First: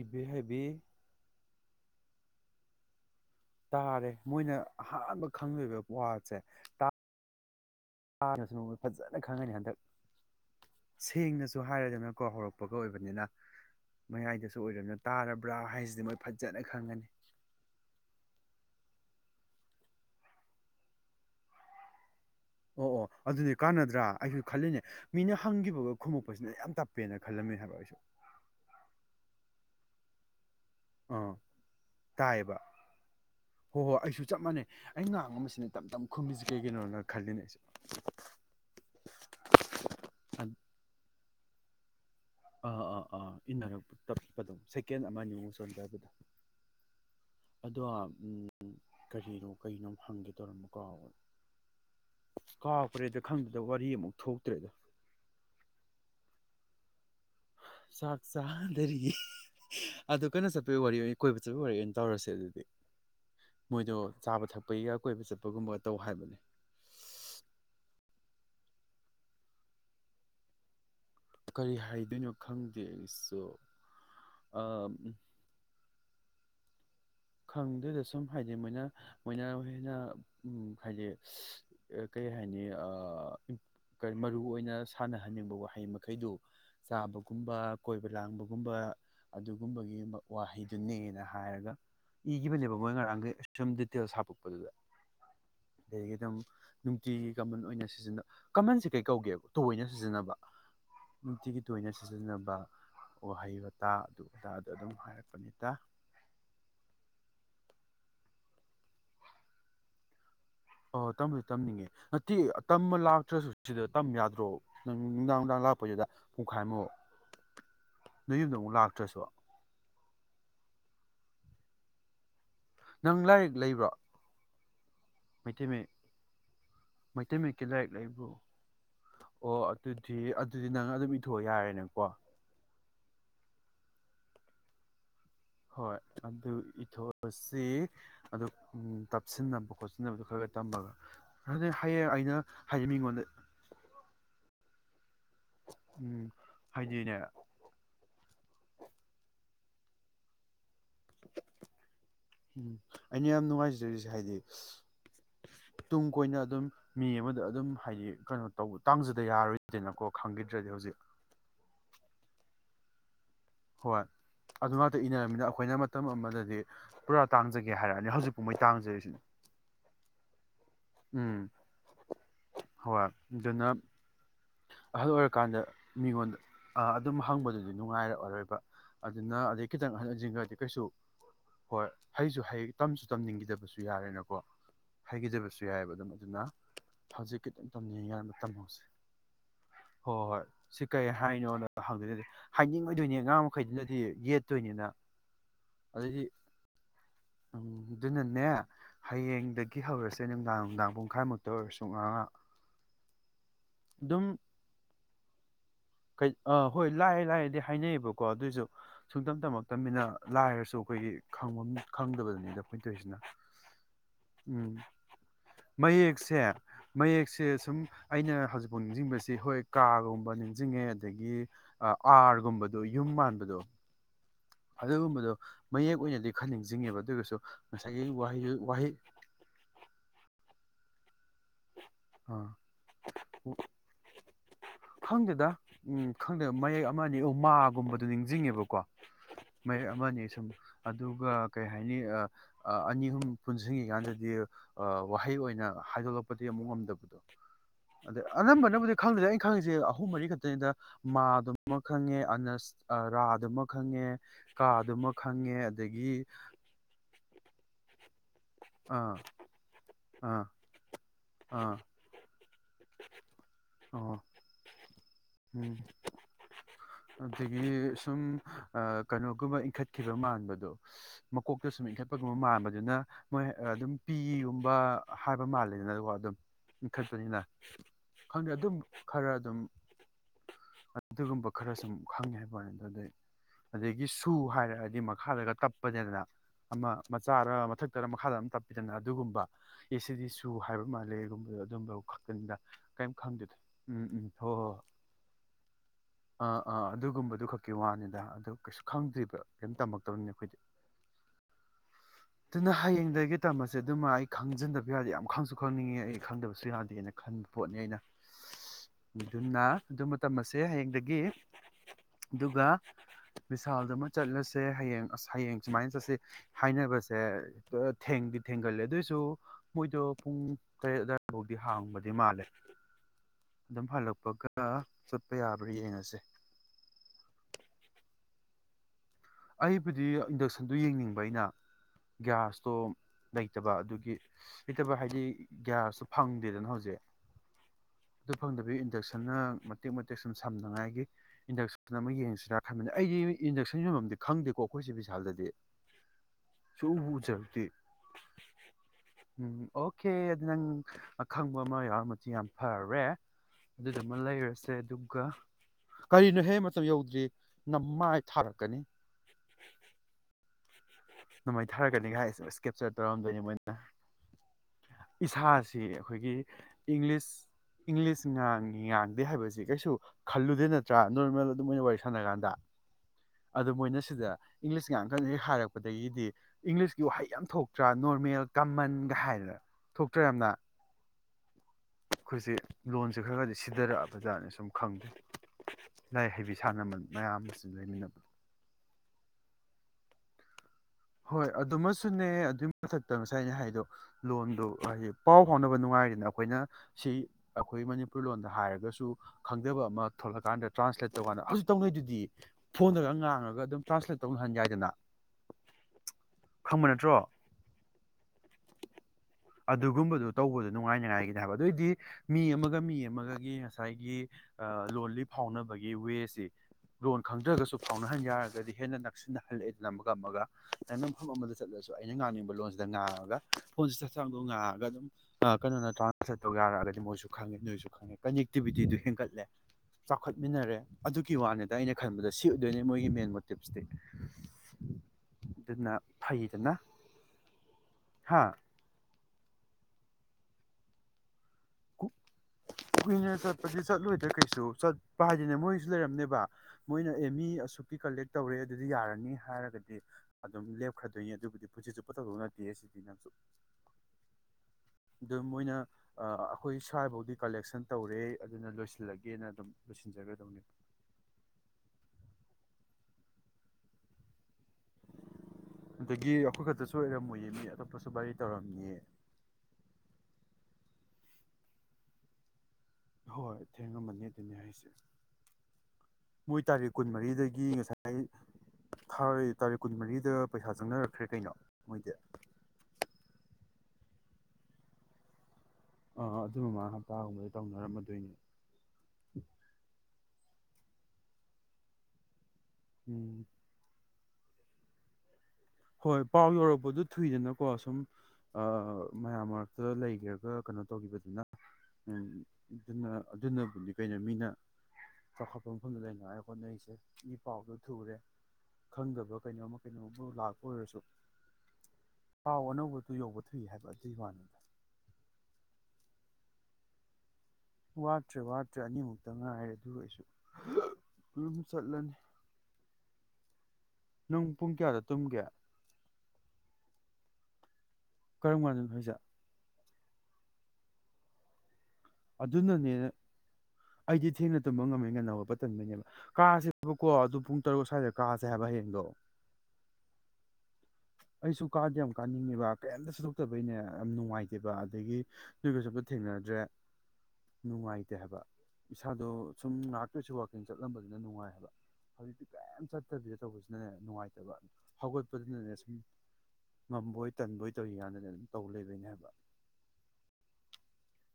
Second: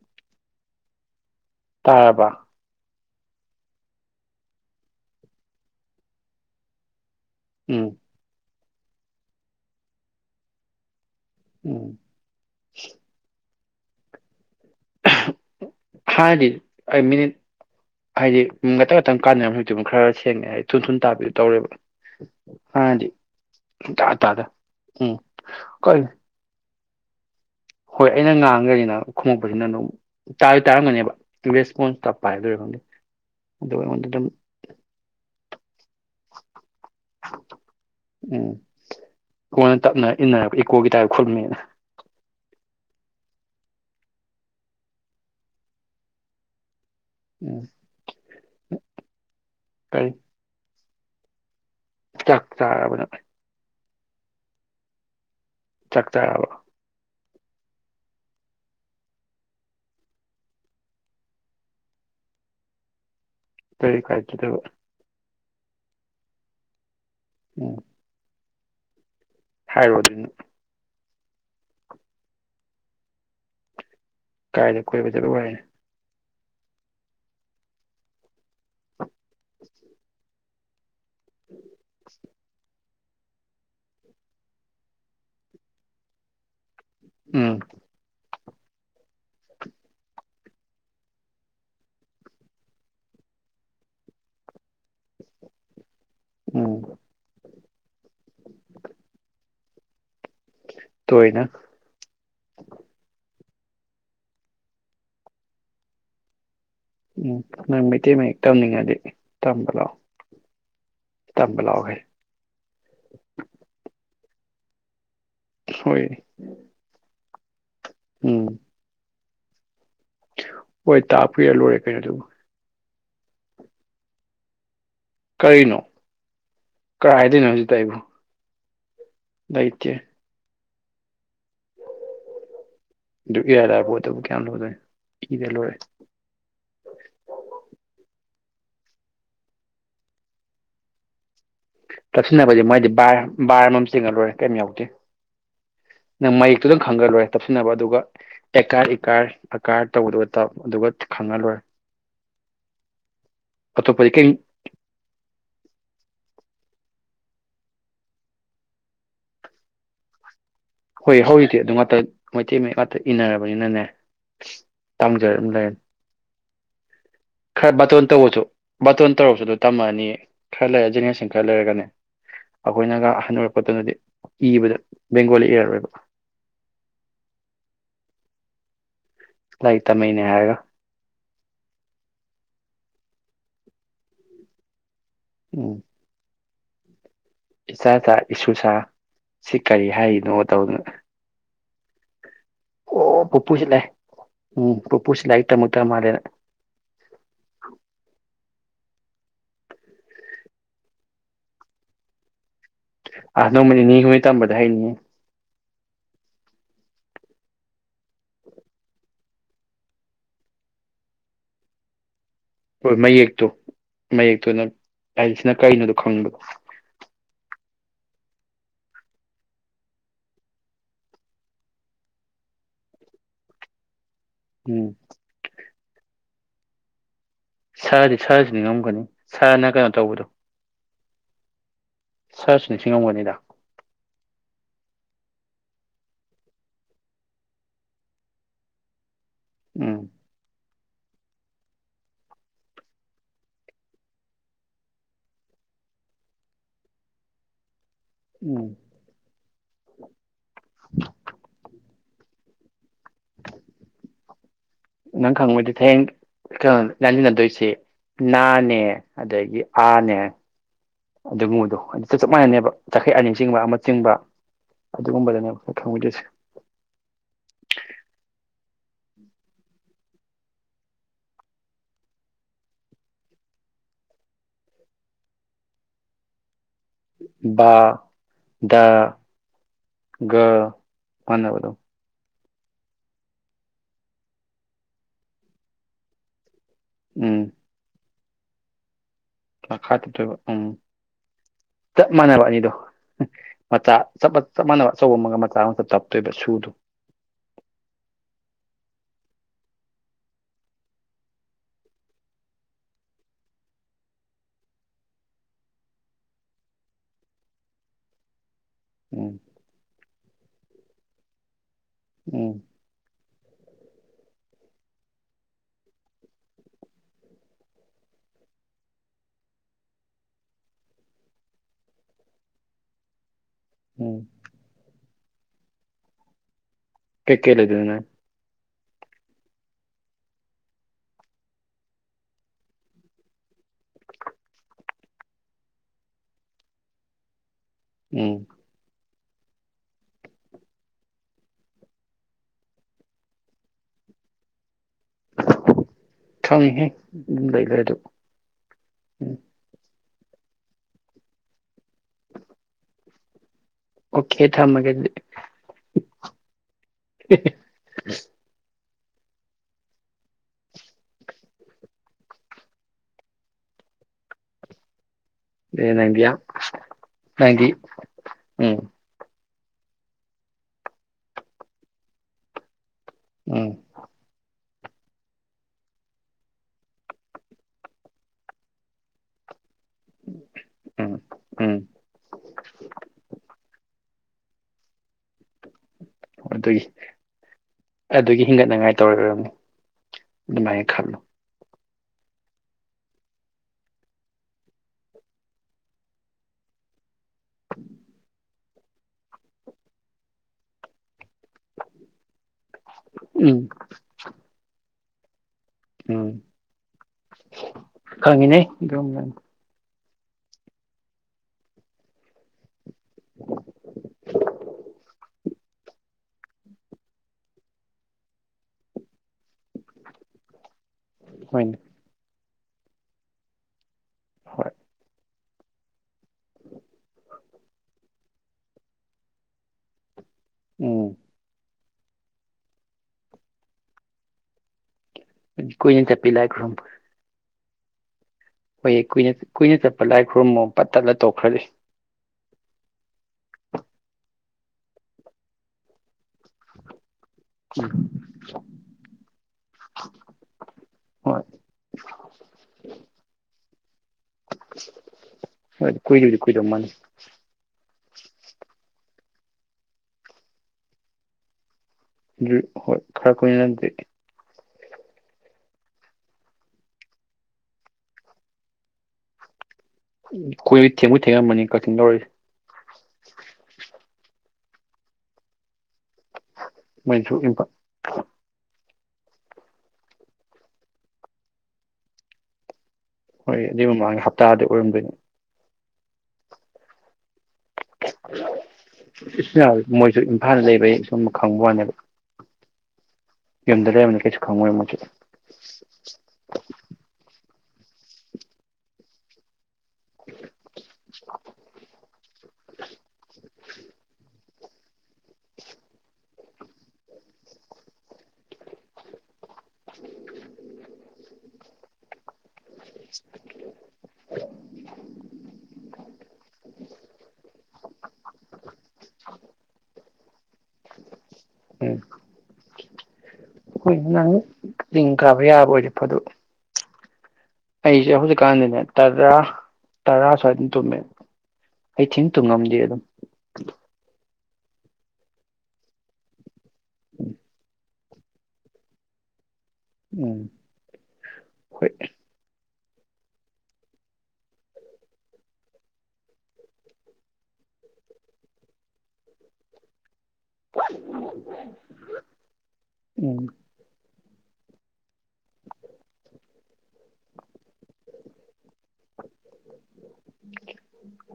ꯏꯕꯍꯕꯤ ꯍꯥꯕ ꯇꯥꯔꯦ ꯃꯣꯏꯅ ꯑꯍꯥꯟꯕ ꯈꯪꯗꯕ ꯋꯥꯁꯦ ꯎꯝ ꯍꯅꯁꯨ ꯃꯣꯏ ꯐꯖꯅ ꯈꯪꯉꯅꯤ ꯍꯟꯗꯛ ꯁꯦꯡꯅꯁꯨ ꯎꯝ ꯍꯥꯏꯔꯗꯅꯀꯣ ꯍꯧꯔꯛꯄꯒ ꯑꯣꯏꯕꯅꯤꯅ ꯃ ꯍꯥꯏꯥꯏꯗꯁꯦ ꯁꯨ ꯑꯣꯏꯔꯕꯅ ꯇꯥꯔꯕ꯭ꯔꯥ ꯍꯥꯏꯁꯤꯗꯤ ꯃꯣꯏ ꯍꯥꯟꯅꯗꯤ ꯐꯖꯅ ꯑꯩ ꯈꯪꯉꯅꯤ ꯈꯤꯇꯪ ꯀꯥꯟꯅꯔ ꯍꯧꯖꯤꯛꯇꯤ ꯑꯃꯨꯛ ꯈꯔ ꯁꯦꯡꯉꯦ ꯍꯥꯏꯗꯤ ꯊꯨ ꯊꯟ ꯇꯥꯕꯤꯗꯨ ꯇꯧꯔꯦꯕ ꯑꯣ ꯑꯣ ꯍꯥꯟꯅꯗꯤ ꯑꯗꯨꯗꯤ ꯁꯨꯡꯇꯥ ꯀꯥꯟꯅꯗ꯭ꯔꯥ ꯑꯩꯁꯨ ꯇꯥꯗ ꯈꯜꯂꯤꯅꯦ ꯎꯝ ꯃꯤꯅ ꯍꯪꯈꯤꯕꯒ ꯀꯩ ꯈꯨꯝꯃꯛꯄꯁꯤꯅ ꯌꯥꯝ ꯇꯞ ꯄꯅ ꯍꯣꯏ ꯑꯩꯅ ꯉꯥꯡꯒꯅꯤꯅ ꯈꯨꯝꯃꯛꯄꯁꯤꯅ ꯑꯗꯨꯝ ꯇꯥ ꯇꯥꯔꯝꯒꯅꯦꯕ ꯑꯥ ꯇ ꯔꯦꯁꯄꯣꯟꯁ ꯇꯞꯄ ꯇꯥꯏꯌꯦꯕ ꯍꯥꯏꯗꯣꯏꯔ ꯈꯪꯗꯤ ꯑꯗꯨꯒ ꯑꯩꯉꯣꯟꯗ ꯑꯗꯨꯝ ꯗ ꯈꯨꯃꯤꯁꯒ ꯎꯝ ꯀꯣꯟꯅ ꯇꯞꯅ ꯏꯟꯅꯔꯕ ꯏꯀꯣꯒꯤ ꯇꯥꯏꯞ ꯈꯃꯤꯅ ꯑꯥ ꯑꯥ ꯑꯥ ꯏꯟꯅꯔ ꯇꯞꯄ ꯑꯗꯨꯝ ꯁꯦꯀꯦꯟ ꯑꯃ ꯅꯤꯃꯨ ꯆꯣꯟꯗꯕꯗ ꯎꯝ ꯑꯗꯣ ꯀꯔꯤꯅꯣ ꯀꯩꯅꯣꯝ ꯀꯔꯤ ꯍꯪꯒꯦ ꯇꯧꯔꯝꯕꯅꯦ꯫ ꯀꯥꯑꯣꯒꯔ꯭ꯦ꯫ ꯆꯥꯛ ꯆꯥꯔꯕ ꯅꯪ? [unintelligible] ꯑꯃꯨꯛ ꯊꯣꯛꯇ꯭ꯔꯦꯗ꯫ ꯆꯥꯛ ꯆꯔꯥꯕꯣ? ꯆꯥꯛ ꯆꯥꯗꯔꯤ ꯑꯗꯨ ꯀꯦꯅꯣ ꯆꯠꯄꯒꯤ ꯋꯥꯔꯤ ꯀꯣꯏꯕ ꯆꯠꯄꯒꯤ ꯋꯥꯔꯤ ꯑꯣꯏꯅ ꯇꯧꯔꯁꯦ ꯑꯗꯨꯗꯤ꯫ ꯃꯣꯏꯗꯣ ꯀꯔꯤ ꯀꯥꯏ ꯆꯥꯕ ꯆꯠꯇꯣꯏꯕ ꯊꯛꯄꯒꯤꯒ ꯀꯣꯏꯕ ꯆꯠꯄ ꯒꯨꯝꯕ ꯇꯧ ꯍꯥꯏꯕꯅꯤ꯫ ꯍꯥꯏꯔꯨ ꯑꯗꯨꯅꯤ꯫ ꯀꯔꯤ ꯍꯥꯏꯗꯣꯏꯅꯣ ꯈꯪꯗꯦ ꯑꯩꯁꯨ꯫ ꯀꯥꯏꯗ ꯀꯣꯏꯕ ꯆꯠꯂꯨꯕꯩ? ꯈꯪꯗꯦꯗ ꯁꯨꯝ ꯍꯥꯏꯗꯤ ꯃꯣꯏꯅ ꯃꯣꯏꯅ ꯑꯣꯏꯅ ꯎꯝ ꯍꯥꯏꯗꯤ ꯀꯩ ꯍꯥꯏꯅꯤ? ꯑꯃꯥ ꯃꯔꯨ ꯑꯣꯏꯅ ꯁꯥꯟꯅꯍꯟꯅꯤꯡꯕ ꯋꯥꯍꯩ ꯃꯈꯩꯗꯨ ꯎꯝ ꯆꯥꯕꯒꯨꯝꯕ, ꯀꯣꯏꯕ ꯂꯥꯡꯕꯒꯨꯝ ꯒꯨꯝꯕ ꯑꯗꯨꯒꯨꯝꯕꯒꯤ ꯋꯥꯍꯩꯗꯨꯅꯦꯅ ꯍꯥꯏꯔꯒ ꯏꯈꯤꯕꯅꯦꯕ ꯃꯣꯏ ꯉꯔꯥꯡꯒꯤ ꯁꯨꯝ ꯗꯤꯇꯦꯜꯁ ꯍꯥꯞꯄꯛꯄꯗꯨꯗ꯫ ꯑꯗꯒꯤ ꯑꯗꯨꯝ ꯎꯝ ꯅꯨꯡꯇꯤꯒꯤ ꯀꯃꯟ ꯑꯣꯏꯅ ꯁꯤꯖꯤꯟꯅ ꯀꯃꯟꯁꯦ ꯀꯩ ꯀꯧꯒꯦꯕ? ꯇꯣꯏꯅ ꯁꯤꯖꯤꯟꯅꯕ꯫ ꯇꯣꯏꯅ ꯅꯨꯡꯇꯤꯒꯤ ꯇꯣꯏꯅ ꯁꯤꯖꯤꯟꯅꯕ ꯋꯥꯍꯩ ꯇꯥ ꯑꯗꯨ ꯑꯇꯥꯗ ꯑꯗꯨꯝ ꯍꯥꯏꯔꯛꯄꯅꯤꯗ꯫ ꯎꯝ ꯅꯪ ꯃꯩꯇꯩ ꯃꯌꯦꯛ ꯇꯝꯅꯤꯡꯉꯗꯤ ꯇꯝꯕ ꯂꯥꯛꯑꯣ꯫ ꯑꯣ ꯇꯝꯕꯨꯗꯤ ꯇꯝꯕ ꯂꯥꯛꯑꯣ ꯇꯝꯅꯤꯡꯉꯦ ꯀꯩꯅꯣ ꯅꯠꯇꯦ ꯇꯝꯕ ꯂꯥꯛꯇ꯭ꯔꯁꯨ ꯁꯤꯗ ꯇꯝ ꯌꯥ ꯅꯨꯡꯗꯥꯡ- ꯅꯨꯡꯗꯥꯡ ꯂꯥꯛꯄꯁꯤꯗ ꯍꯣꯏ ꯄꯨꯡꯈꯥꯏꯃꯨꯛ ꯅꯣꯏ ꯌꯨꯝꯗ ꯎꯝ ꯑꯃꯨꯛ ꯂꯥꯛꯇ꯭ꯔꯁꯨ꯫ ꯍꯣꯏ ꯇꯥꯛꯄꯤꯔ ꯂꯣꯏꯔꯦ ꯀꯩꯅꯣ ꯑꯗꯨꯕꯨ꯫ ꯅꯪ ꯂꯥꯏꯔꯤꯛ ꯂꯩꯕ꯭ꯔꯣ? ꯃꯩꯇꯩ ꯀꯔꯤꯅꯣ ꯃꯌꯦꯛ ꯃꯩꯇꯩ ꯀꯥꯏꯔꯥꯏꯗꯩꯅꯣ ꯃꯌꯦꯛꯀꯤ ꯍꯧꯖꯤꯛꯇ ꯂꯥꯏꯔꯤꯛ ꯑꯩꯕꯨ꯫ ꯂꯩꯕ꯭ꯔꯣ ꯑꯣ ꯂꯩꯇꯦ ꯑꯗꯨꯗꯤ ꯑꯗꯨ ꯑꯗꯨꯗꯤ ꯅꯪ ꯑꯗꯨꯝ ꯏꯊꯣꯛ ꯌꯥꯔꯦ ꯅꯦꯀꯣ꯫ ꯑꯗꯨ ꯑꯦꯔꯥꯏ ꯂꯥꯏꯕ ꯄꯣꯠꯇꯨꯕꯨ ꯀꯌꯥꯝ ꯂꯨꯗꯣꯏꯅꯣ꯫ ꯏꯔ ꯂꯣꯏꯔꯦ ꯍꯣꯏ ꯑꯗꯨ ꯏꯊꯣꯛꯑꯁꯤ꯫ ꯑꯗꯨ ꯇꯞꯁꯤꯟꯅꯕ ꯈꯣꯁꯤꯟꯅꯕꯗꯨ ꯈꯔ-ꯈꯔ ꯇꯝꯃꯒ ꯑꯗꯨꯗꯩ ꯍꯌꯦꯡ ꯑꯩꯅ ꯇꯞꯁꯤꯟꯅꯕꯁꯦ ꯍꯥꯏꯗꯤ ꯃꯣꯏꯗꯤ ꯕꯥꯔ ꯃꯤꯉꯣꯟꯗ ꯕꯥꯔ ꯑꯃꯝ ꯆꯤꯡꯉ ꯂꯣꯏꯔꯦ ꯀꯤꯝ ꯌꯥꯎꯗꯦ ꯎꯝ ꯅꯪ ꯃꯌꯦꯛꯇꯨꯗꯪ ꯍꯥꯏꯗꯤꯅꯦ ꯈꯪꯒꯔꯂꯣꯏꯔꯦ ꯇꯞꯁꯤꯟꯅꯕ ꯑꯗꯨꯒ ꯑꯦꯀꯥꯔ ꯏꯀꯥꯔ ꯑꯀꯥꯔ ꯇꯧꯗꯨꯒ ꯇ ꯑꯗꯨꯒ ꯈꯪꯉ ꯂꯣꯏꯔꯦ ꯎꯝ ꯑꯩꯅ ꯌꯥꯝ ꯅꯨꯡꯉꯥꯏꯖꯔꯤꯁꯦ ꯑꯇꯣꯞꯄꯗꯤ ꯀꯩꯝ ꯍꯥꯏꯗꯤ ꯇꯨꯡ ꯀꯣꯏꯅ ꯑꯗꯨꯝ ꯃꯤ ꯑꯃꯗ ꯑꯗꯨꯝ ꯍꯥꯏꯗꯤ ꯀꯩꯅꯣ ꯇꯧꯕ ꯇꯥꯡꯖꯗ ꯌꯥꯔꯣꯏꯗꯅꯀꯣ ꯈꯪ ꯍꯣꯏ ꯍꯧꯏꯗꯤ ꯑꯗꯨ ꯉꯛꯇ ꯃꯩꯇꯩ ꯃꯌꯦꯛ ꯉꯥꯛ ꯏꯅꯔ ꯕꯅꯤꯅꯅꯦ ꯍꯣꯏ ꯑꯗꯨ ꯉꯥꯛꯇ ꯇꯝꯖꯔ ꯏꯅꯔꯃꯤꯅ ꯑꯩꯈꯣꯏꯅ ꯂꯩꯔꯅꯤ ꯃꯇꯝ ꯑꯃꯗꯗꯤ ꯄꯨꯔꯥ ꯇꯥꯡꯖꯒꯦ ꯈꯔ ꯕꯥꯇꯣꯟ ꯍꯥꯏꯔꯛꯑꯅꯤ ꯍꯧꯖꯤꯛꯄꯨ ꯇꯧꯕꯁꯨ ꯃꯣꯏ ꯕꯥꯇꯣꯟ ꯇꯥꯡꯖꯔꯤꯁꯤꯅꯤ ꯇꯧꯔꯁꯨ ꯑꯗꯨ ꯇꯝꯃꯛꯑꯅꯤ ꯈꯔ ꯂꯩꯔ ꯖꯦꯅꯦꯔꯦꯁꯟ ꯎꯝ ꯈꯔ ꯂꯩꯔꯒꯅꯦ ꯍꯣꯏ ꯑꯩꯈꯣꯏꯅꯒ ꯑꯍꯟ ꯑꯣꯏꯔꯛꯄ ꯑꯗꯨꯅ ꯃꯇꯝꯗꯗꯤ ꯏꯕꯗ ꯑꯍꯜ ꯕꯦꯡꯒꯣꯂꯤ ꯑꯣꯏꯔꯀꯥꯟꯗ ꯏꯔꯔꯣꯏ ꯃꯤꯉꯣꯟꯗ ꯑꯗꯨꯝ ꯍꯪꯕꯗꯨꯗꯤ ꯅꯨꯡꯉꯥꯏꯔ [inaudible] [inaudible] ꯑꯗꯨꯅ ꯑꯗꯩ ꯂꯥꯏꯔꯤꯛ ꯈꯤꯇꯪ ꯍꯟ ꯇꯝꯃꯛꯏꯅꯦ ꯍꯥꯏꯔꯒ ꯍꯟꯖꯤꯟꯈ꯭ꯔꯗꯤ ꯀꯩꯁꯨ ꯍꯣꯏ ꯍꯩꯁꯨ ꯍꯩ ꯇꯝꯁꯨ ꯇꯝꯅꯤꯡꯈꯤꯗꯕꯁꯨ ꯌꯥꯔꯦꯅꯀꯣ ꯍꯩꯒꯤꯗꯕꯁꯨ ꯎꯝ ꯌꯥꯏꯌꯦꯕꯀꯣ ꯑꯗꯨꯝ ꯑꯗꯨꯅ ꯍꯧꯖꯤꯛ ꯈꯤꯇꯪ ꯏꯆꯥ ꯇꯝꯅꯤ ꯆꯥ ꯏꯁꯨ ꯁꯥ ꯇꯍꯧꯁꯦ ꯁꯤ ꯀꯔꯤ ꯍꯣꯏ ꯍꯣꯏ ꯍꯥꯏꯔꯤꯅꯣ ꯇꯧꯗꯅ ꯁꯤ ꯀꯩ ꯍꯥꯏꯅꯣꯅ ꯍꯥꯏꯅꯤꯡ ꯑꯣ ꯉꯥ ꯄꯨꯄꯨꯁꯤ ꯂꯥꯏ ꯃꯈꯩꯗꯨꯅꯗꯤ ꯎꯝ ꯌꯦꯠꯇꯣꯏꯅꯤꯅ ꯄꯨꯄꯨꯁꯤ ꯂꯥꯏꯔꯤꯛ ꯇꯝꯃꯛꯇ ꯃꯥꯜꯂꯦꯅ ꯑꯗꯨꯗꯤ ꯎꯝ ꯑꯗꯨꯅꯅꯦ ꯍꯌꯦꯡꯗꯒꯤ ꯍꯧꯔꯁꯦ ꯅꯨꯡꯗꯥꯡ ꯅꯨꯡꯗꯥꯡ ꯄꯨꯡꯈꯥꯏꯃꯨꯛꯇ ꯑꯣꯏꯔꯁꯨ ꯉꯛ ꯉꯛ ꯑ ꯅꯣꯡꯃ ꯅꯤꯅꯤ ꯍꯨꯝꯅꯤ ꯇꯝꯕꯗ ꯍꯩꯅꯤꯍꯦ ꯑꯥ ꯍꯣꯏ ꯂꯥꯏꯑꯦ ꯂꯥꯏꯑꯦꯗꯤ ꯍꯥꯏꯅꯩꯌꯦꯕꯀꯣ ꯑꯗꯨꯑꯣꯏꯁꯨ ꯁꯨꯡꯇꯝ ꯇꯝꯃꯛꯇꯅꯤꯅ ꯂꯥꯏꯔꯁꯨ ꯑꯩꯈꯣꯏꯒꯤ ꯈꯪꯕ ꯈꯪꯗꯕꯅꯤꯅ ꯍꯣꯏ ꯃꯌꯦꯛꯇꯣ ꯃꯌꯦꯛꯇꯨꯅ ꯎꯝ ꯍꯥꯏꯁꯤꯅ ꯀꯩꯅꯣꯗꯣ ꯈꯪꯕꯗꯣ ꯃꯌꯦꯛꯁꯦ ꯃꯌꯦꯛꯁꯦ ꯁꯨꯝ ꯑꯩꯅ ꯍꯧꯖꯤꯛꯐꯥꯎ ꯅꯤꯡꯁꯤꯡꯕꯁꯤ ꯍꯣꯏ ꯀꯥꯒꯨꯝꯕ ꯆꯤꯡꯉꯦ ꯑꯗꯒꯤ ꯑꯥꯔꯒꯨꯝꯕꯗꯣ ꯌꯨꯝ ꯃꯥꯟꯕꯗꯣ ꯎꯝ ꯑꯗꯨꯒꯨꯝꯕꯗꯣ ꯃꯌꯦꯛ ꯑꯣꯏꯅꯗꯤ ꯈꯟ ꯅꯤꯡꯁꯤꯡꯉꯦꯕ ꯑꯗꯨ ꯑꯣꯏꯒꯁꯨ ꯁ ꯁꯤ ꯁꯥ ꯅꯤꯡꯁꯪ ꯉꯝꯒꯅꯤ ꯁꯥꯅ ꯀꯩꯅꯣ ꯇꯧꯕꯗꯣ ꯑꯥ ꯁ ꯁꯨ ꯅꯤꯡꯁꯤꯡꯉꯝꯒꯅꯤꯗ ꯈꯪꯗꯗ ꯎꯝ ꯈꯪꯗꯗ ꯃꯌꯦꯛ ꯑꯃꯅꯤ ꯑ ꯎ ꯃꯒꯨꯝꯕꯗꯨꯣ ꯅꯤꯡꯁꯤꯡꯉꯦꯕꯀꯣ ꯃꯌꯦꯛ ꯎꯝ ꯑꯃꯅꯤ ꯁꯨꯝ ꯑꯗꯨꯒ ꯀꯩ ꯍꯥꯏꯅꯤ ꯑꯅꯤ ꯑꯍꯨꯝ ꯄꯨꯟꯁꯤꯟꯈꯤꯀꯥꯟꯗꯗꯤ ꯋꯥꯍꯩ ꯑꯣꯏꯅ ꯍꯥꯏꯗꯣꯛꯂꯛꯄꯗꯤ ꯑꯃꯨꯛ ꯉꯝꯗꯕꯗꯣ ꯑꯗ ꯎꯝ ꯑꯅꯝꯕꯅꯕꯨꯗꯤ ꯈꯪꯗ꯭ꯔꯦ ꯑꯩ ꯑꯩꯁꯦ ꯑꯍꯨꯝ ꯃꯔꯤ ꯈꯛꯇꯅꯤꯗ ꯃꯥ ꯑꯗꯨꯝ ꯈꯪꯉꯦ ꯑꯅꯁ ꯔꯥꯗꯨꯃ ꯈꯪꯉꯦ ꯀꯥꯗꯨꯃ ꯅꯪ ꯈꯪꯉꯦ ꯈꯪꯕꯗꯤ ꯊꯌꯦꯡ ꯑꯗꯒꯤ ꯂꯥꯟꯃꯤꯟꯅꯗꯣꯏꯁꯤ ꯅꯥꯅꯦ ꯑꯥ ꯑꯗꯒꯤ ꯑꯥꯅꯦ ꯑꯥ ꯑꯗꯨ ꯃꯣꯏꯗꯣ ꯑꯥ ꯑꯗꯨ ꯆ ꯆꯞ ꯃꯥꯟꯅꯅꯦꯕ ꯆꯈꯩ ꯑꯅꯤꯡ ꯆꯤꯡꯕ ꯑꯃ ꯆꯤꯡꯕ ꯑꯣ ꯑꯗꯨꯒꯨꯝꯕꯗꯅꯦꯕ ꯈꯔ ꯎꯝ ꯈꯪꯉꯣꯏꯗꯣꯏꯁꯦ ꯑꯗꯨꯗꯒꯤ ꯁꯨꯝ ꯀꯩꯅꯣꯒꯨꯝꯕ ꯏꯟꯈꯠꯈꯤꯕ ꯃꯥꯟꯕꯗꯣ ꯃꯀꯣꯛꯇ ꯁꯨꯝ ꯏꯟꯈꯠꯄꯒꯨꯝꯕ ꯃꯥꯟꯕꯗꯨꯅ ꯃꯣꯏ ꯑꯗꯨꯝ ꯄꯤꯒꯨꯝꯕ ꯍꯥꯏꯕ ꯃꯥꯜꯂꯦꯗꯅꯀꯣ ꯑꯗꯨꯝ ꯄꯈꯠꯄꯅꯤꯅ ꯕꯥ ꯈꯪꯗꯦ ꯑꯗꯨꯝ ꯈꯔ ꯑꯗꯨꯝ ꯑꯗꯨꯒꯨꯝꯕ ꯃꯕꯗꯣ ꯈꯔ ꯁꯨꯝ ꯈꯪꯉꯦ ꯍꯥꯏꯕꯅꯤꯗ ꯑꯗꯨꯩ ꯑꯗꯒꯤ ꯁꯨ ꯍꯥꯏꯔꯛꯑꯗꯤ ꯃꯈꯥꯗꯒ ꯇꯞꯄꯅꯦꯗꯅ ꯑꯃ ꯎꯝ ꯃꯆꯥꯔ ꯃꯊꯛ ꯈꯔ ꯃꯈꯥꯗ ꯑꯃ ꯇꯄꯤꯖꯅꯔꯦ ꯑꯗꯨꯒꯨꯝꯕ ꯃꯈꯥ ꯑꯦ ꯁꯤꯗꯤ ꯇꯞꯇꯣꯏꯕ ꯁꯨ ꯎꯝ ꯍꯥꯏꯕ ꯃꯥꯜꯂꯦ ꯑꯗꯨꯒꯨꯝꯕꯗꯣ ꯑꯗꯨꯝꯕ ꯆꯞ ꯃꯥꯟꯅꯕ ꯈꯛꯇꯅꯤꯗ ꯑꯅꯤꯗꯣ ꯀꯔꯤꯝ ꯈꯪꯗꯦꯗ ꯃꯆꯥ ꯎꯝ ꯎꯝ ꯆꯞ ꯍ ꯆꯞ ꯍ ꯃꯥꯟꯅꯕ ꯑꯆꯧꯕ ꯑꯃꯒ ꯃꯆꯥ ꯑꯃꯒ ꯇꯞꯇꯣꯏꯕ ꯑꯥ ꯁꯨꯗꯣ ꯑꯥ ꯑꯗꯨꯒꯨꯝꯕꯗꯨ ꯈꯛꯀꯤ ꯋꯥꯅꯤꯗ ꯑꯗꯨ ꯀꯩꯁꯨ ꯈꯪꯗ꯭ꯔꯤꯕ ꯀꯔꯤꯝ ꯇꯝꯃꯛꯇꯕꯅꯤ ꯑꯩꯈꯣꯏꯗꯤ ꯑꯗꯨꯅ ꯍꯌꯦꯡꯗꯒꯤ ꯇꯝꯝꯕꯁꯦ ꯑꯗꯨꯃ ꯑꯩ ꯈꯪꯖꯟꯗꯕ ꯌꯥꯗꯦ ꯌꯥꯝ ꯈꯪꯁꯨ ꯈꯪꯅꯤꯡꯉꯦ ꯑꯩ ꯈꯪꯗꯕꯁꯨ ꯌꯥꯗꯦꯅ ꯈꯟꯕ ꯄꯣꯠꯅꯤ ꯑꯩꯅ ꯎꯝ ꯑꯗꯨꯅ ꯑꯗꯨ ꯃꯇꯝ ꯑꯁꯦ ꯍꯌꯦꯡꯗꯒꯤ ꯎꯝ ꯑꯗꯨꯒꯗꯨꯒ ꯃꯤꯁꯥꯜꯗ ꯑꯃ ꯆꯠꯂꯁꯦ ꯍꯌꯦꯡ ꯑꯁ ꯍꯌꯦꯡ ꯁꯨꯃꯥꯏꯅ ꯆꯠꯁ ꯍꯥꯏꯅꯕꯁꯦ ꯊꯦꯡꯗꯤ ꯊꯦꯡꯒꯜꯂꯦ ꯑꯗꯨꯑꯣꯏꯁꯨ ꯃꯣꯏꯗꯣ ꯄꯨꯡ ꯇꯔꯦꯠ ꯑꯗꯨꯋꯥꯏ ꯐꯥꯎꯗꯤ ꯍꯥꯡꯕꯗꯤ ꯃꯥꯜꯂꯦ ꯑꯗꯨꯝ ꯎꯝ ꯍꯜꯂꯛꯄꯒ ꯆꯠꯄ ꯌꯥꯕꯔꯤ ꯌꯦꯡꯉꯁꯦ ꯀ ꯀ ꯂꯩ ꯑꯗꯨꯅꯦ ꯑꯩꯕꯨꯗꯤ ꯏꯟꯗꯛꯁꯟꯗꯨ ꯌꯦꯡꯅꯤꯡꯕ ꯑꯩꯅ ꯒꯌꯥꯁꯇꯣ ꯂꯩꯇꯕ ꯑꯗꯨꯒꯤ ꯂꯩꯇꯕ ꯍꯥꯏꯗꯤ ꯒꯤꯒ꯭ꯌꯥꯁꯇꯣ ꯐꯪꯗꯦꯗꯅ ꯍꯧꯖꯤꯛ ꯎꯝ ꯑꯗꯨ ꯐꯪꯗꯕꯤ ꯏꯟꯗꯛꯁꯟꯅ ꯃꯇꯦꯛ ꯃꯇꯦꯛ ꯁꯨꯝ ꯁꯝꯅꯉꯥꯏꯒꯤ ꯏꯟꯗꯛꯁꯟ ꯑꯃ ꯌꯦꯡꯁꯤꯔꯥ ꯈꯟꯕꯅꯤ ꯑꯩꯗꯤ ꯏꯟꯗꯛꯁꯟ ꯌꯣꯟꯐꯝꯝ ꯈꯪꯗꯦꯀꯣ ꯑꯩꯈꯣꯏ ꯁꯤꯦ ꯕꯤꯁꯥꯗꯗꯤ ꯈꯉꯦ ꯎ ꯂꯩ ꯂꯩ ꯑꯗꯨ ꯎꯝ ꯀꯦꯗ ꯅꯪ ꯑ ꯈꯪꯕ ꯑꯃ ꯌꯥꯎꯔꯝꯃꯗꯤ ꯌꯥꯝ ꯐꯔꯦ ꯑꯗꯨꯗꯨꯃ ꯑꯣꯀꯦ ꯂꯩꯔꯁꯦ ꯊꯝꯃꯒꯦ ꯑꯗꯨꯗꯤ ꯑꯗꯨꯒ ꯀꯔꯤꯅꯣ ꯍꯦꯛ ꯃꯇꯝ ꯌꯧꯗ꯭ꯔꯤ ꯅꯃꯥꯏ ꯊꯥꯔꯛꯀꯅꯤ ꯅꯣꯡꯃꯩ ꯊꯥꯔꯛꯀꯅꯤꯒꯥꯏꯁ ꯏꯁ ꯀꯦꯞꯆꯔ ꯇꯧꯔꯝꯗꯣꯏꯅꯤ ꯃꯣꯏꯅ ꯏꯁꯥꯁꯤ ꯅꯪꯗꯤ ꯑꯩꯈꯣꯏꯒꯤ ꯌꯥꯝ ꯏꯪꯂꯤꯁ ꯅꯪꯗꯤ ꯏꯪꯂꯤꯁ ꯉꯥꯡꯤ ꯎꯝ ꯉꯥꯡꯗꯦ ꯍꯥꯏꯕꯁꯤ ꯀꯩꯁꯨ ꯈꯜꯂꯨꯗꯦ ꯅꯠꯇ꯭ꯔꯥ ꯅꯣꯔꯃꯦꯜ ꯑꯗꯨꯝ ꯃꯣꯏꯅ ꯋꯥꯔꯤ ꯁꯥꯟꯅ ꯀꯥꯟꯗ ꯎꯝ ꯑꯗꯨ ꯃꯣꯏꯅ ꯁꯤꯗ ꯏꯪꯂꯤꯁ ꯉꯇꯅ ꯍ ꯍꯥꯏꯔꯛꯄ ꯑꯗꯒꯤꯗꯤ ꯏꯪꯂꯤꯁꯀꯤ ꯋꯥꯍꯩ ꯌꯥꯝ ꯊꯣꯛꯇ꯭ꯔꯥ ꯅꯣꯔꯃꯦꯜ ꯀꯃꯟꯒ ꯍꯥꯏꯔ ꯊꯣꯛꯇ꯭ꯔ ꯌꯥꯝꯅ ꯎꯝ ꯎꯝ ꯑꯩꯈꯣꯏꯁꯦ ꯂꯣꯟꯁꯦ ꯈꯔ ꯈꯔꯗꯤ ꯁꯤꯊꯔꯛꯑꯕ ꯑꯣꯕꯖꯥꯔꯅ ꯁꯨꯝ ꯈꯪꯗꯦ ꯂꯥꯏꯔꯤꯛ ꯍꯩꯕꯤ ꯑꯗꯨꯒꯤ ꯁꯥꯟꯅꯃꯜ ꯃꯌꯥꯝ ꯑꯃꯁꯨ ꯂꯩꯃꯤꯟꯅꯕ ꯑꯗꯨꯒꯤ ꯍꯤꯡꯒꯠꯅꯉꯥꯏ ꯇꯧꯔ ꯑꯣꯏꯔꯝꯅꯤ꯫ ꯃꯥꯏ ꯑꯗꯨꯨꯅꯦ ꯑꯗꯨꯒꯤ ꯃꯊꯛꯇ ꯉꯁꯥꯏ ꯑꯩꯅ ꯍꯥꯏꯗꯣ ꯂꯣꯟꯗꯣ ꯍꯥꯏꯗꯤ ꯄꯥꯎ ꯐꯥꯎꯅꯕ ꯅꯨꯡꯉꯥꯏꯗꯅ ꯑꯩꯈꯣꯏꯅ ꯁꯤ ꯑꯩꯈꯣꯏ ꯃꯅꯤꯄꯨꯔꯤ ꯂꯣꯟꯗ ꯍꯥꯏꯔꯒꯁꯨ ꯈꯪꯗꯕ ꯑꯃ ꯊꯣꯛꯂꯛꯀꯥꯟꯗ ꯇ꯭ꯔꯥꯟꯁꯂꯦꯠ ꯍꯧꯖꯤꯛ ꯇꯧꯅꯩꯗꯨꯗꯤ ꯐꯣꯟ ꯗꯒꯥ ꯎꯝ ꯉꯥꯡꯉꯒ ꯑꯗꯨꯝ ꯇꯔꯥꯟꯁꯂꯦꯠ ꯇꯧꯅꯍꯟ ꯌꯥꯏꯗꯅ꯫ ꯎꯝ ꯈꯪꯕ ꯅꯠꯇ꯭ꯔꯣ ꯈꯪꯉꯤꯅꯦ꯫ ꯑꯗꯨꯒꯨꯝꯕꯗꯨ ꯇꯧꯕꯗꯨꯣ ꯅꯨꯡꯉꯥꯏꯅꯤꯉꯥꯏꯒꯤꯅꯦ ꯍꯥꯏꯕ ꯑꯗꯨꯑꯣꯏꯗꯤ ꯃꯤ ꯑꯃꯒ ꯃꯤ ꯉꯁꯥꯏꯒꯤ ꯑꯥ ꯂꯣꯟ ꯂꯤ ꯐꯥꯎꯅ ꯑꯩꯈꯣꯏꯒꯤ ꯋꯦꯁꯤ ꯂꯣꯟ ꯈꯪꯗ꯭ꯔꯒꯁꯨ ꯐꯥꯎꯅꯍꯟ ꯌꯥꯔꯒꯗꯤ ꯍꯦꯟꯅ ꯅꯛꯁꯤꯟꯅꯍꯜꯂꯛꯑꯦꯗꯅ ꯑꯃꯒ - ꯑꯃꯒ꯫ ꯅ ꯃꯐꯝ ꯑꯃꯗ ꯍꯣꯏꯅꯦ ꯆꯠꯂꯁꯨ ꯑꯩꯅ ꯉꯥꯡꯅꯤꯡꯕ ꯂꯣꯟ ꯁꯤꯗ ꯉꯥꯡꯉꯒ [unintelligible] ꯍꯣꯏ ꯉꯒ ꯑꯗꯨꯝ ꯀꯩꯅꯣꯅ ꯇ꯭ꯔꯥꯟꯁꯐꯔꯠ ꯇꯧ ꯌꯥꯔꯛꯑꯒꯗꯤ ꯃꯣꯏꯁꯨ ꯈꯪꯉꯦ ꯅꯣꯏꯁꯨ ꯈꯪꯉꯦ ꯀꯅꯦꯛꯇꯤꯚꯤꯇꯤꯗꯨ ꯍꯦꯟꯒꯠꯂꯦ꯫ ꯆꯥꯎꯈꯠꯃꯤꯟꯅꯔꯦ ꯎꯝ ꯑꯗꯨꯒꯤ ꯋꯥꯅꯤ꯫ ꯑꯗ ꯑꯩꯅ ꯈꯟꯕꯗ ꯁꯤ ꯑꯣꯏꯗꯣꯏꯅꯦ ꯃꯣꯏꯒꯤ ꯃꯦꯟ ꯃꯣꯇꯤꯞꯁꯇꯤ꯫ ꯀꯣꯏ ꯆꯠꯄꯤ [unintelligible] ꯍꯥꯥ? ꯍꯣꯏ ꯀꯨꯏꯅ- ꯀꯨꯏꯅ ꯆꯠꯄ ꯂꯥꯏ ꯈꯨꯔꯨꯝꯃ ꯄꯠ ꯇꯠꯂ ꯇꯣꯛꯈ꯭ꯔꯗꯤ꯫ ꯀꯨꯏꯅ ꯆꯠꯄꯁꯤ ꯆꯠꯂꯣꯏꯗ꯭ꯔꯥ ꯀꯩꯁꯨ ꯆꯠꯄ ꯍꯥꯏꯗꯤꯅꯦ ꯃꯣꯏꯁꯨ ꯂꯩꯔꯝꯅꯦꯕ ꯃꯣꯏꯅ ꯑꯦꯝ ꯏ ꯎꯝ ꯑꯁꯨꯛꯀꯤ ꯀꯂꯦꯛ ꯇꯧꯔꯦ ꯑꯗꯨꯗꯤ ꯌꯥꯔꯅꯤ ꯍꯥꯏꯔꯒꯗꯤ ꯑꯗꯨꯝ ꯂꯦꯞꯈ꯭ꯔꯗꯣꯏꯅꯤ ꯍꯣꯏ ꯑꯗꯨꯕꯨꯗꯤ ꯄꯨꯟꯁꯤ ꯆꯨꯞꯄ ꯇꯧꯗꯧꯅꯗꯦ ꯑꯁꯤꯗꯤ ꯅꯪꯁꯨ꯫ ꯑꯗꯨ ꯃꯣꯏꯅ ꯍꯣꯏ ꯀꯨꯏꯕꯨꯗꯤ ꯀꯨꯏꯗꯧ ꯑꯩꯈꯣꯏ ꯃꯥꯜꯂꯤ ꯁ꯭ꯋꯥꯏꯐꯥꯎꯗꯤ ꯀꯂꯦꯛꯁꯟ ꯇꯧꯔꯦ ꯑꯗꯨꯅ ꯂꯣꯏꯁꯤꯜꯂꯒꯦꯅ ꯑꯗꯨꯝ ꯂꯣꯏꯁꯤꯟꯖꯒꯗꯧꯅꯦ꯫ ꯍꯧ ꯍꯣꯏ ꯈꯔ ꯀꯨꯏꯅꯗꯤ ꯑꯗꯒꯤ ꯑꯩꯈꯣꯏ ꯈꯛꯇꯁꯨ ꯑꯣꯏꯔꯝꯃꯣꯏꯌꯦ ꯃꯤ ꯑꯇꯣꯞꯄꯁꯨ ꯕꯥꯔꯤ ꯇꯧꯔꯝꯅꯤꯌꯦ꯫ ꯑꯈꯣꯏꯅ ꯊꯦꯡꯕꯨ ꯊꯦꯡꯉꯃꯅꯤ ꯀꯛꯆꯤꯡ ꯂꯧꯔꯁꯤ ꯫ ꯍꯣꯏ ꯊꯦꯡꯉꯝꯃꯅꯤ ꯑꯗꯨꯅꯤ ꯍꯥꯏꯁꯦ꯫ ꯃꯣꯏ ꯇꯥꯔꯤꯛ ꯃꯣꯏꯁꯨ ꯀꯨꯟꯃꯔꯤꯗꯒꯤ ꯏꯝꯐꯥꯜ ꯉꯁꯥꯏ ꯊꯥ ꯇꯥꯔꯤꯛ ꯀꯨꯟꯃꯔꯤꯗ ꯄꯩꯁꯥ ꯆꯪꯅꯔꯛꯈ꯭ꯔꯦ ꯀꯩꯅꯣ ꯃꯣꯏꯗꯤ꯫ ꯑꯩ ꯑꯗꯨ ꯃꯃꯥꯡꯒꯤ ꯍꯞꯇꯥꯗꯤ ꯑꯣꯏꯔꯝꯗꯣꯏꯅꯤ꯫ ꯑ ꯑꯗꯨ ꯃꯃꯥꯡ ꯍꯞꯇꯥ ꯒꯨꯝꯕꯩ꯫ [unintelligible] ꯍꯥꯟꯅ ꯂꯩꯕ ꯑꯩ ꯁꯨꯝ ꯈꯪꯕ ꯋꯥꯅꯦꯕ꯫ ꯎꯝ ꯌꯨꯝꯗ ꯂꯩꯔꯝꯃꯗꯤ ꯀꯩꯁꯨ ꯈꯉꯣꯏ ꯃꯣꯏꯖꯨ꯫ ꯀꯣꯁꯨꯝ ꯑꯥ ꯃꯌꯥꯝ ꯇ ꯂꯩꯈ꯭ꯔꯒ ꯀꯩꯅꯣ ꯇꯧꯈꯤꯕꯗꯨꯅ ꯎ ꯑꯗꯨꯅ ꯑꯗꯨꯅꯁꯨꯅꯤ ꯀꯩꯅꯣ ꯃꯤꯅ ꯆꯥꯎꯈꯠꯄ ꯃꯐꯝꯗ ꯂꯩꯅꯉꯥꯏ ꯍꯣꯠꯅꯔꯤꯁꯦ ꯏ ꯄꯥꯎꯗꯨꯣ ꯊꯨꯔꯦ ꯈꯪꯗꯕ ꯀꯩꯅꯣꯝꯃ ꯀꯩꯅꯣꯕꯨ ꯂꯥꯛ ꯊꯥꯎ ꯑꯅꯧꯕꯗꯨ ꯌꯧꯕ ꯊꯣꯛꯏ ꯍꯥꯏꯕ ꯑꯗꯨꯏ ꯋꯥꯅꯤꯗ ꯋꯥꯠꯇ꯭ꯔꯦ ꯋꯥꯠꯇ꯭ꯔꯦ ꯑꯅꯤꯃꯨꯛꯇ ꯉꯥꯏꯔꯦ ꯑꯗꯨꯒ ꯑꯩꯁꯨ ꯑꯗꯨꯝ ꯎꯝ ꯆꯠꯂꯅꯤ ꯅꯪ ꯄꯨꯡ ꯀꯌꯥꯗ ꯆꯤꯡ ꯇꯨꯝꯒꯦ ꯀꯥꯕ ꯌꯥꯕ ꯑꯣꯏꯗꯤ ꯐꯗꯧ ꯑꯩꯁꯦ ꯀꯔꯝ ꯍꯧꯖꯤꯛꯀꯥꯟꯗꯤꯅꯦ ꯀꯥꯟꯗꯅꯣ ꯍꯥꯏꯁꯦ ꯇꯔꯥ ꯇꯔꯥꯥꯁꯥꯏꯟꯠꯇꯃꯦ ꯑꯩ ꯊꯤꯡ ꯇꯨꯡꯉꯝꯗꯦ ꯑꯗꯨꯝ ꯊꯤꯅ ꯇꯨꯝꯕ ꯉꯝꯃꯦ ꯉ ꯅꯧꯔꯄ ꯇꯟꯗꯅꯦꯕ ꯀꯥꯁꯤ ꯀꯣ ꯑꯗꯨ ꯄꯨꯡ ꯇꯨꯛ ꯑꯥꯁꯨꯋꯥꯏꯗ ꯀꯥꯁꯦ ꯍꯥꯏꯕ ꯍꯌꯦꯡꯗꯣ ꯎꯝ ꯑꯩꯁꯨꯨ ꯍꯣꯏ ꯀꯥꯗꯤ ꯌꯥꯝ ꯀꯥꯅꯤꯉꯦꯕ ꯎꯏ ꯁꯗꯣꯛꯇꯕꯩꯅꯦ ꯌꯥꯝ ꯅꯨꯡꯉꯥꯏꯇꯦꯕ ꯑꯗꯒꯤ ꯅꯣꯏꯒ ꯆꯞꯄ ꯊꯦꯡꯅꯗ꯭ꯔꯦ ꯅꯨꯡꯉꯥꯏꯇꯦ ꯍꯥꯏꯕ ꯏꯁꯥꯗꯣ ꯁꯨꯝ [unintelligible] ꯋꯥꯀꯤꯡ ꯆꯠꯂꯝꯕꯅꯤꯅ ꯅꯨꯡꯉꯥꯏ ꯍꯥꯏꯕ ꯍꯧꯖꯤꯛꯇꯤ ꯀꯔꯤꯝ ꯆꯠꯇꯗꯦ ꯎꯝ ꯇꯧꯕꯁꯤꯅꯅꯦ ꯅꯨꯡꯉꯥꯏꯇꯦ ꯠꯇ ꯍꯧꯒꯠꯄꯗꯨꯅꯅꯦ ꯁꯨꯝ ꯉꯝꯕꯣꯏ ꯇꯟꯕꯣꯏ ꯇꯧꯔꯤꯀꯥꯟꯗꯅꯦ ꯑꯗꯨꯝ ꯇꯧ ꯂꯩꯕꯅꯦ ꯍꯥꯏꯕ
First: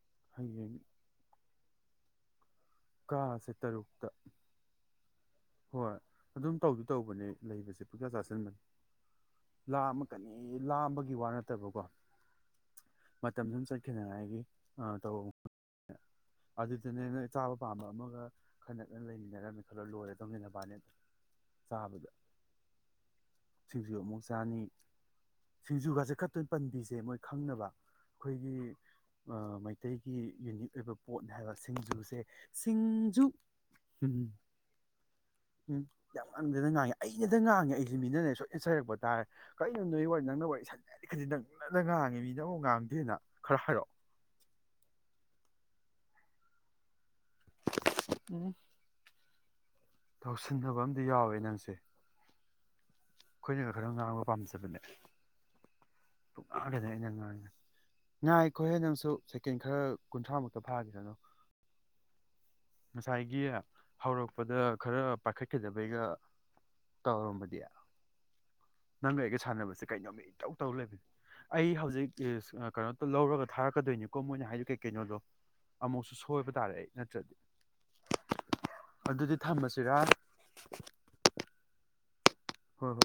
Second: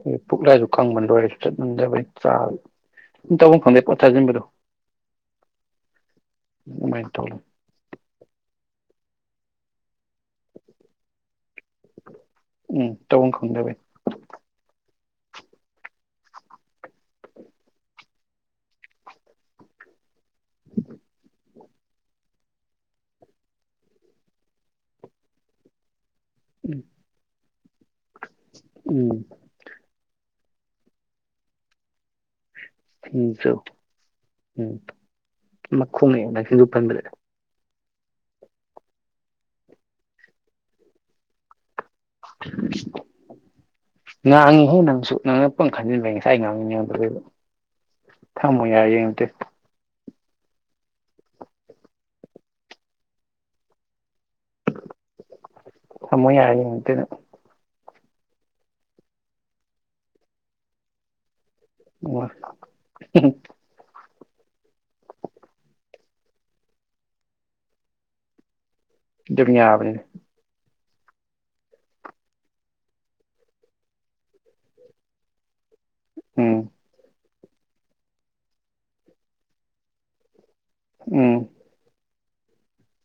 ꯍ ꯄꯨꯛꯂꯥꯏꯁꯨ ꯍꯌꯦꯡ ꯀꯪꯕꯟ ꯂꯣꯏꯔ ꯆꯠꯉꯝꯗꯕꯩ ꯆ [unintelligible] ꯀꯥꯁꯦ ꯇꯕꯨꯨꯡ ꯐꯪꯗꯦ ꯇꯔꯨꯛꯇ ꯄꯊꯁꯤꯕꯗꯣ ꯍꯣꯏ ꯑꯗꯨꯝ ꯇꯧꯗꯤ ꯇꯧꯕꯅꯦ ꯇꯧ ꯂꯩꯕꯁꯦ ꯄꯩꯖꯥ ꯆꯥꯁꯤꯟꯕꯅꯤ ꯂꯥꯝꯃꯀꯅꯤ ꯂꯥꯝꯕꯒꯤ ꯋꯥ ꯅ ꯐꯠꯇꯕꯀꯣ ꯎꯝ ꯇꯧꯐꯝ ꯃꯇꯝ ꯁꯨꯝ ꯈꯪꯗꯕꯩ ꯆꯠꯈꯤꯅꯉꯥꯏꯒꯤ ꯑ ꯇ ꯑ ꯆ ꯑꯄꯥꯝꯕ ꯑꯃꯒ ꯈ ꯅꯅ ꯂꯩꯃꯤꯟꯅꯔꯝꯃꯦ ꯈꯜꯂ ꯂꯣꯏꯔ ꯇꯧꯃꯤꯟꯅꯅꯕꯅꯤꯗ ꯆꯥꯕꯗ ꯁꯤꯡꯖꯨ ꯑꯃꯨꯛ ꯆꯥꯅꯤ ꯁꯤꯡꯖꯨꯒꯁꯦ [unintelligible] ꯎꯝ ꯄꯟꯕꯤꯁꯦ ꯃꯣꯏ ꯈꯪꯅꯕ ꯎꯝ ꯑꯩꯈꯣꯏꯒꯤ ꯌꯨꯅꯤꯛ ꯑꯣꯏꯕ ꯄꯣꯠꯅꯤ ꯍꯥꯏꯕ ꯁꯤꯡ ꯖꯨꯁꯦ ꯁꯤꯡꯖꯨ ꯐꯤꯁꯨ ꯎꯝ ꯎꯝ ꯎꯝ ꯌꯥꯝ ꯃꯈꯣꯡꯉꯛꯑꯦ ꯅꯪ ꯁꯤꯡꯖꯨ ꯉꯥꯡꯗꯅ ꯉꯥꯡꯉꯦ ꯄꯟꯕꯗ ꯑꯩꯩꯅꯗ ꯉꯥꯡꯉꯦ ꯃꯤꯅꯔꯦ ꯁꯣꯏ ꯏꯟ ꯁꯔꯛꯄ ꯇꯥꯔꯦ ꯀꯔꯤꯅꯣ ꯅꯒꯤ ꯋꯥꯔꯤ ꯅꯪꯅ ꯋꯥꯔꯤ ꯁ ꯈꯗꯤ ꯅꯪ ꯑꯗ ꯉꯥꯡꯉꯤ ꯃꯤꯅ ꯑꯃꯨꯛ ꯉꯥꯡꯗꯦꯅ ꯈꯔ ꯍꯥꯏꯔꯛꯑꯣ ꯉꯥꯡꯉꯤꯍꯦ ꯅꯪꯁꯨ ꯅꯪꯅ ꯄꯨꯡ ꯈꯟꯖꯤꯟꯕ ꯉꯁꯥꯏ ꯉꯥꯡꯉꯅꯤꯉꯣꯟꯣ ꯎꯝ ꯊꯝꯃꯨ ꯌꯥꯏ ꯌꯦꯡꯉꯇꯦ ꯇꯧꯁꯤꯟꯅꯕ ꯑꯝꯗꯤ ꯌꯥꯎꯋꯦ ꯅꯪꯁꯦ ꯑꯩꯈꯣꯏꯅ ꯈꯔꯪ ꯉꯥꯡꯕ ꯄꯥꯝꯖꯕꯅꯦ ꯊꯥꯃꯣ ꯌꯥꯔꯦ ꯌꯦꯪꯅꯤꯪꯇꯦ ꯅꯡ ꯉꯥꯏꯈꯣꯏ ꯍꯦ ꯅꯪꯁꯨ ꯁꯦꯀꯦꯟ ꯈꯔ ꯀꯨꯟꯊ꯭ꯔꯥ ꯃꯨꯛꯇ ꯐꯥꯈꯤꯁꯅꯨ ꯉꯁꯥꯏꯒꯤ [unintelligible] ꯍꯧꯔꯛꯄꯗ ꯈꯔ ꯄꯥꯏꯈꯠꯀꯤꯗꯕꯩꯒ ꯇꯧꯔꯝꯃꯗꯤ ꯅꯪꯒ ꯑꯩꯒ ꯑꯗꯨꯝ ꯁꯥꯟꯅꯕꯁꯦ ꯌꯥꯕꯅꯤꯅꯦ ꯀꯩꯅꯣꯝꯄ ꯏꯇꯧ ꯇꯧꯔ ꯂꯩꯔꯝꯃꯦ ꯑꯩ ꯍꯧꯖꯤꯛ ꯀꯩꯅꯣꯇ ꯂꯧꯔꯒ ꯊꯥꯔꯛꯀꯗꯣꯏꯅꯤꯀꯣ ꯃꯣꯏꯅ ꯍꯥꯏꯗꯤ ꯀꯩ ꯀꯩꯅꯣꯗꯣ ꯑꯃꯨꯛꯁꯨ ꯁꯣꯏꯕ ꯎꯝ ꯇꯥꯔꯦ ꯑꯩ ꯅꯠꯇ꯭ꯔꯗꯤ [unintelligible] ꯑꯗꯨꯗꯤ ꯊꯝꯃꯁꯤꯔꯥ ꯎꯝ ꯍꯣꯏ ꯍꯣꯏ